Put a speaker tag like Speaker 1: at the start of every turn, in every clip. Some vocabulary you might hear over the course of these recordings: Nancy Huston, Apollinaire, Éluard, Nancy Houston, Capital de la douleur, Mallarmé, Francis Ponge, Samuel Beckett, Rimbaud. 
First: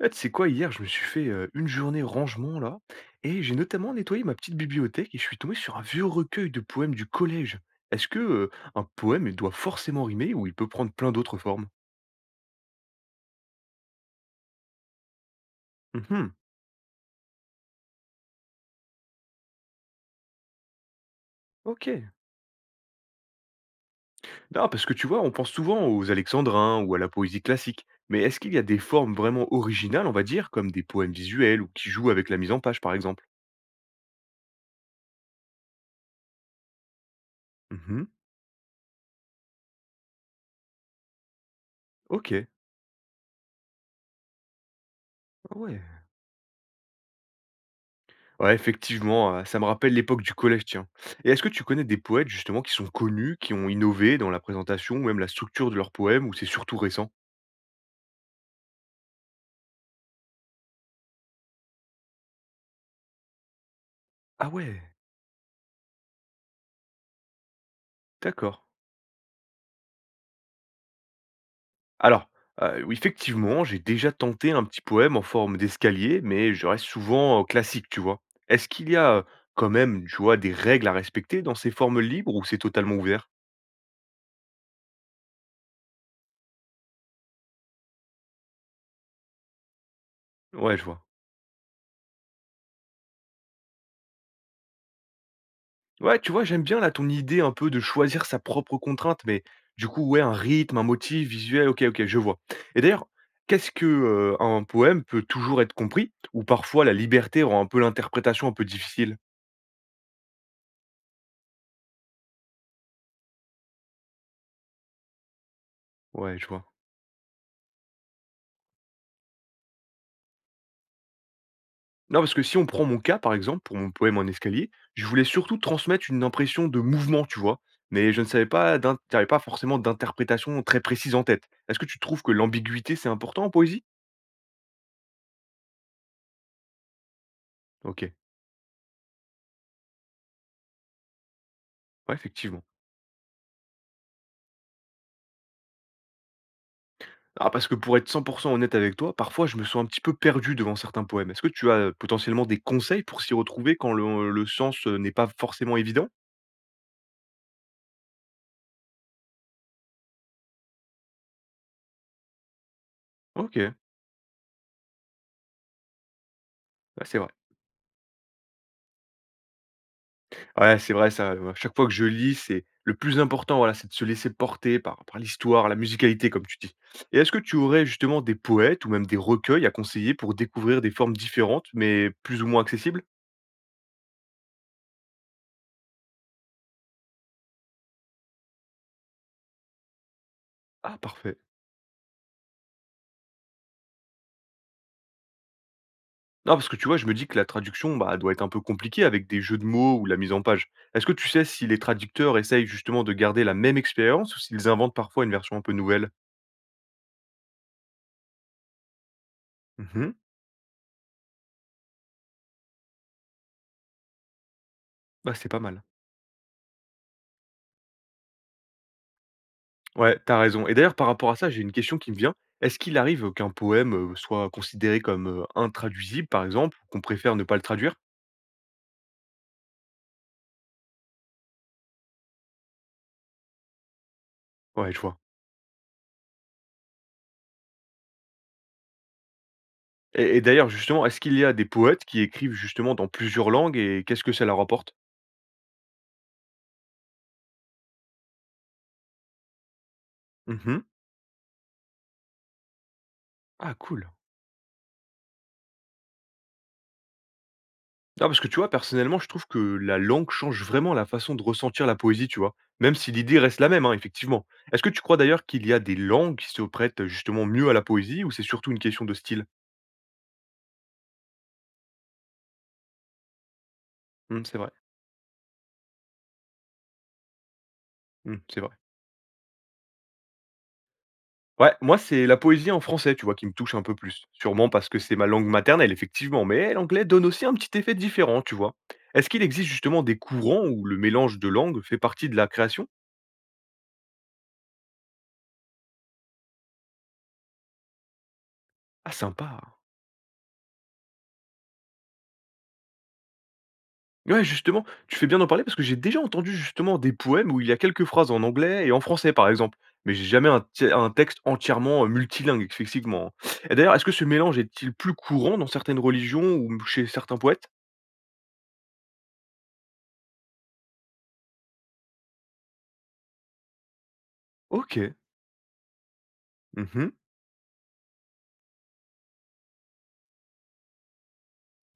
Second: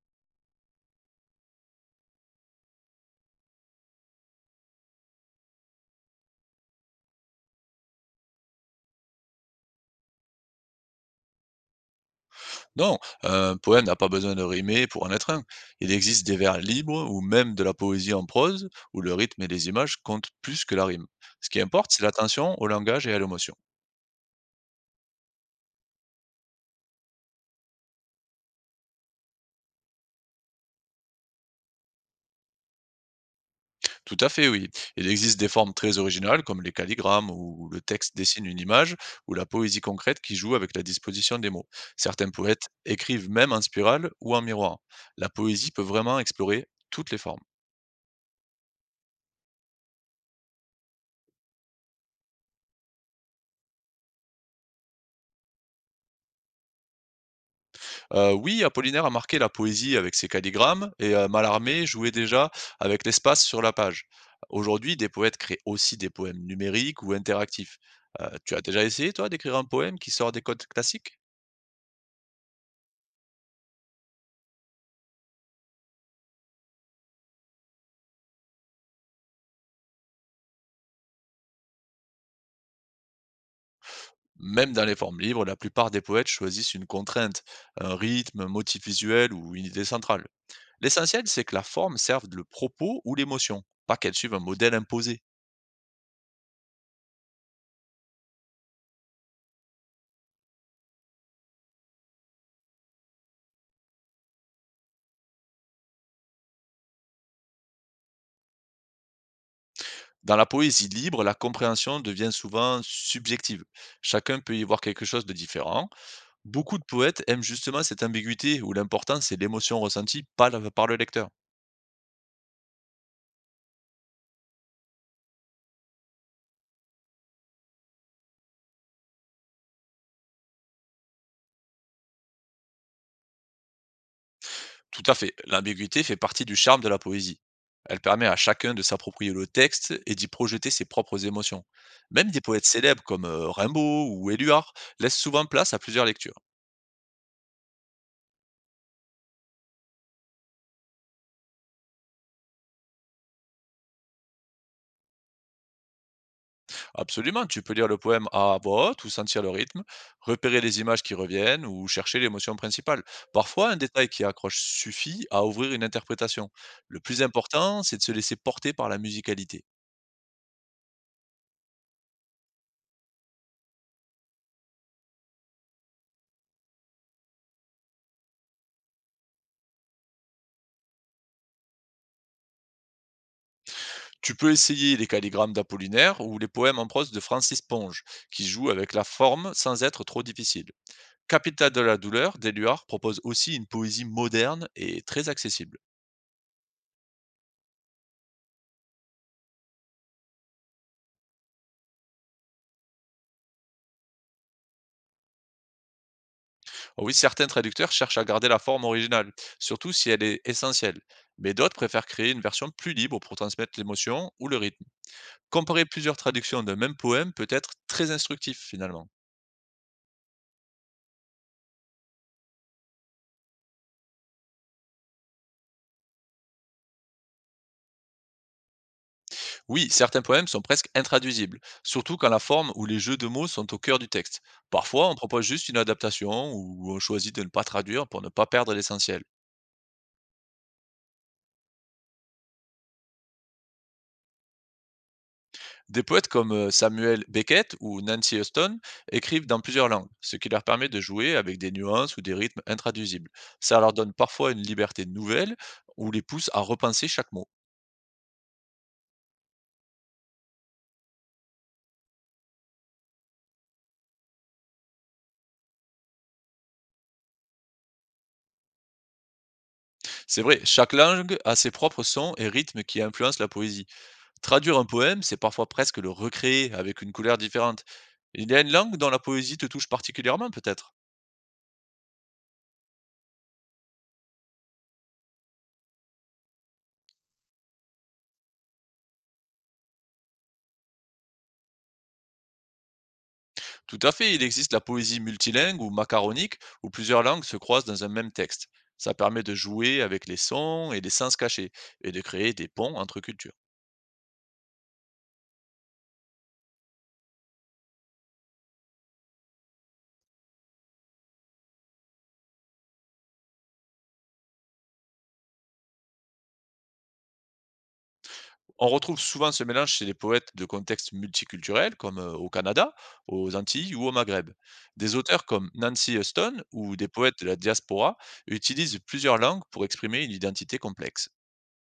Speaker 1: Ah, tu sais quoi, hier, je me suis fait une journée rangement là, et j'ai notamment nettoyé ma petite bibliothèque et je suis tombé sur un vieux recueil de poèmes du collège. Est-ce que un poème il doit forcément rimer ou il peut prendre plein d'autres formes?
Speaker 2: Non, un poème n'a pas besoin de rimer pour en être un. Il existe
Speaker 1: Mhm.
Speaker 2: des vers libres ou même de la poésie en prose où le rythme et les images comptent plus que la rime. Ce qui
Speaker 1: Ok.
Speaker 2: importe, c'est l'attention au langage et à l'émotion.
Speaker 1: Non, parce que tu vois, on pense souvent aux alexandrins ou à la poésie classique, mais est-ce qu'il y a des formes vraiment originales, on va dire, comme des poèmes visuels ou qui jouent avec la mise en page par exemple?
Speaker 2: Tout à fait, oui. Il existe des formes très originales comme les calligrammes où le
Speaker 1: Mhm.
Speaker 2: texte dessine une image ou la poésie concrète qui joue avec la disposition des mots. Certains
Speaker 1: Ok.
Speaker 2: poètes écrivent même en spirale ou en miroir. La
Speaker 1: Ah,
Speaker 2: poésie
Speaker 1: ouais.
Speaker 2: peut vraiment explorer toutes les formes.
Speaker 1: Ouais, effectivement, ça me rappelle l'époque du collège, tiens. Et est-ce que tu connais des poètes justement qui sont connus, qui ont innové dans la présentation ou même la structure de leurs poèmes, ou c'est surtout récent?
Speaker 2: Oui, Apollinaire a marqué la poésie avec ses calligrammes et Mallarmé jouait déjà avec l'espace sur la page.
Speaker 1: Ah ouais,
Speaker 2: Aujourd'hui, des poètes créent aussi des poèmes numériques ou interactifs. Tu
Speaker 1: d'accord.
Speaker 2: as déjà essayé, toi, d'écrire un poème qui sort des codes classiques?
Speaker 1: Alors, oui, effectivement, j'ai déjà tenté un petit poème en forme d'escalier, mais je reste souvent, classique, tu vois? Est-ce qu'il y a, quand même, tu vois, des règles à respecter dans ces formes libres ou c'est totalement ouvert?
Speaker 2: Même dans les formes libres, la plupart des poètes choisissent une contrainte, un rythme, un motif visuel ou une idée centrale.
Speaker 1: Ouais, je vois.
Speaker 2: L'essentiel, c'est que la forme serve le propos ou l'émotion, pas qu'elle suive un modèle imposé.
Speaker 1: Ouais, tu vois, j'aime bien là ton idée un peu de choisir sa propre contrainte, mais du coup, ouais, un rythme, un motif visuel, ok, ok, je vois. Et d'ailleurs, qu'est-ce que un poème peut toujours être compris, ou parfois la liberté rend un peu l'interprétation un peu difficile?
Speaker 2: Dans la poésie libre, la compréhension devient souvent subjective. Chacun peut y voir quelque chose de différent.
Speaker 1: Ouais, je vois.
Speaker 2: Beaucoup de poètes aiment justement cette ambiguïté où l'important c'est l'émotion ressentie par le lecteur.
Speaker 1: Non, parce que si on prend mon cas, par exemple, pour mon poème en escalier, je voulais surtout transmettre une impression de mouvement, tu vois, mais je ne savais pas, j'avais pas forcément d'interprétation très précise en tête. Est-ce que tu trouves que l'ambiguïté, c'est important en poésie?
Speaker 2: Tout à fait, l'ambiguïté fait partie du charme de la poésie. Elle
Speaker 1: Ok,
Speaker 2: permet à chacun de s'approprier le texte et d'y projeter ses propres émotions.
Speaker 1: ouais,
Speaker 2: Même des
Speaker 1: effectivement.
Speaker 2: poètes célèbres comme Rimbaud ou Éluard laissent souvent place à plusieurs lectures.
Speaker 1: Ah, parce que pour être 100 honnête avec toi, parfois je me sens un petit peu perdu devant certains poèmes. Est-ce que tu as, potentiellement des conseils pour s'y retrouver quand le sens, n'est pas forcément évident?
Speaker 2: Absolument, tu peux lire le poème à voix haute ou sentir le rythme, repérer les images qui reviennent ou chercher l'émotion principale.
Speaker 1: OK,
Speaker 2: Parfois,
Speaker 1: ouais,
Speaker 2: un détail qui accroche suffit à ouvrir une interprétation. Le
Speaker 1: c'est
Speaker 2: plus
Speaker 1: vrai.
Speaker 2: important, c'est de se laisser porter par la musicalité.
Speaker 1: Ouais, c'est vrai ça, à chaque fois que je lis, c'est le plus important, voilà, c'est de se laisser porter par l'histoire, la musicalité comme tu dis. Et est-ce que tu aurais justement des poètes ou même des recueils à conseiller pour découvrir des formes différentes mais plus ou moins accessibles?
Speaker 2: Tu peux essayer les calligrammes d'Apollinaire ou les poèmes en prose de Francis Ponge, qui jouent avec la forme sans être trop difficile.
Speaker 1: Ah, parfait.
Speaker 2: Capital de la douleur d'Éluard propose aussi une poésie moderne et très accessible.
Speaker 1: Non, parce que tu vois, je me dis que la traduction, bah, doit être un peu compliquée avec des jeux de mots ou la mise en page. Est-ce que tu sais si les traducteurs essayent justement de garder la même expérience ou s'ils inventent parfois une version un peu nouvelle?
Speaker 2: Oui, certains traducteurs cherchent à garder la forme originale, surtout si
Speaker 1: Mhm.
Speaker 2: elle est essentielle, mais d'autres préfèrent créer une version plus libre pour transmettre l'émotion ou le rythme.
Speaker 1: Bah, c'est pas mal.
Speaker 2: Comparer plusieurs traductions d'un même poème peut être très instructif finalement.
Speaker 1: Ouais, t'as raison. Et d'ailleurs, par rapport à ça, j'ai une question qui me vient. Est-ce qu'il arrive qu'un poème soit considéré comme intraduisible, par exemple, ou qu'on préfère ne pas le traduire?
Speaker 2: Oui, certains poèmes sont presque intraduisibles, surtout quand la forme ou les jeux de mots sont au cœur du texte.
Speaker 1: Ouais, je
Speaker 2: Parfois, on
Speaker 1: vois.
Speaker 2: propose juste une adaptation ou on choisit de ne pas traduire pour ne pas perdre l'essentiel.
Speaker 1: Et d'ailleurs, justement, est-ce qu'il y a des poètes qui écrivent justement dans plusieurs langues et qu'est-ce que ça leur apporte?
Speaker 2: Des poètes comme Samuel Beckett ou Nancy Huston écrivent dans plusieurs langues, ce qui leur
Speaker 1: Mhm.
Speaker 2: permet de jouer avec des nuances ou des rythmes intraduisibles.
Speaker 1: Ah,
Speaker 2: Ça leur
Speaker 1: cool.
Speaker 2: donne parfois une liberté nouvelle ou les pousse à repenser chaque mot.
Speaker 1: Non, parce que tu vois, personnellement, je trouve que la langue change vraiment la façon de ressentir la poésie, tu vois? Même si l'idée reste la même, hein, effectivement. Est-ce que tu crois d'ailleurs qu'il y a des langues qui se prêtent justement mieux à la poésie ou c'est surtout une question de style?
Speaker 2: C'est vrai, chaque langue a ses propres sons et rythmes qui influencent la poésie.
Speaker 1: Mmh, c'est vrai.
Speaker 2: Traduire un poème, c'est parfois presque le recréer avec une couleur différente.
Speaker 1: Mmh,
Speaker 2: Il y
Speaker 1: c'est
Speaker 2: a une
Speaker 1: vrai.
Speaker 2: langue dont la poésie te touche particulièrement peut-être.
Speaker 1: Ouais, moi, c'est la poésie en français, tu vois, qui me touche un peu plus. Sûrement parce que c'est ma langue maternelle, effectivement, mais l'anglais donne aussi un petit effet différent, tu vois? Est-ce qu'il existe justement des courants où le mélange de langues fait partie de la création?
Speaker 2: Tout à fait, il existe la poésie multilingue ou macaronique, où plusieurs langues se croisent dans un même texte.
Speaker 1: Ah,
Speaker 2: Ça permet de
Speaker 1: sympa!
Speaker 2: jouer avec les sons et les sens cachés, et de créer des ponts entre cultures.
Speaker 1: Ouais, justement, tu fais bien d'en parler parce que j'ai déjà entendu justement des poèmes où il y a quelques phrases en anglais et en français, par exemple. Mais j'ai jamais un, un texte entièrement multilingue, effectivement. Et d'ailleurs, est-ce que ce mélange est-il plus courant dans certaines religions ou chez certains poètes?
Speaker 2: On retrouve souvent ce mélange chez les poètes de contextes multiculturels, comme au Canada, aux Antilles ou au Maghreb. Des
Speaker 1: Ok.
Speaker 2: auteurs comme Nancy Huston ou des
Speaker 1: Mhm.
Speaker 2: poètes de la diaspora utilisent plusieurs langues pour exprimer une identité complexe.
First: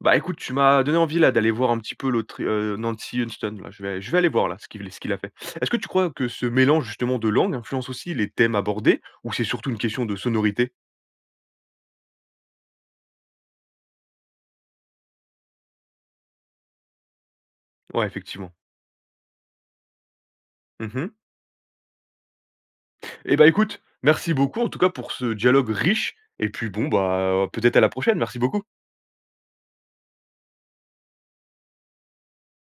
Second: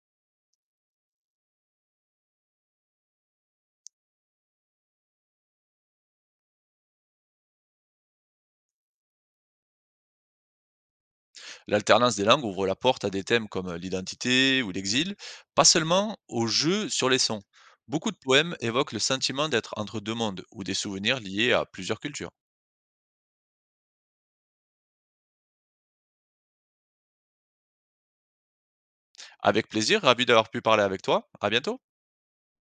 Speaker 1: Bah écoute, tu m'as donné envie là d'aller voir un petit peu l'autre Nancy Houston. Là. Je vais aller voir là ce qu'il a fait. Est-ce que tu crois que ce mélange justement de langues influence aussi les thèmes abordés ou c'est surtout une question de sonorité?
Speaker 2: L'alternance des langues ouvre la porte à des thèmes comme l'identité ou l'exil, pas seulement au jeu sur les sons.
Speaker 1: Ouais,
Speaker 2: Beaucoup de
Speaker 1: effectivement.
Speaker 2: poèmes évoquent le sentiment d'être entre deux mondes ou des
Speaker 1: Mhm.
Speaker 2: souvenirs liés à plusieurs cultures.
Speaker 1: Eh bah, écoute, merci beaucoup en tout cas pour ce dialogue riche et puis bon, bah, peut-être à la prochaine. Merci beaucoup.
Speaker 2: Avec plaisir, ravi d'avoir pu parler avec toi. À bientôt.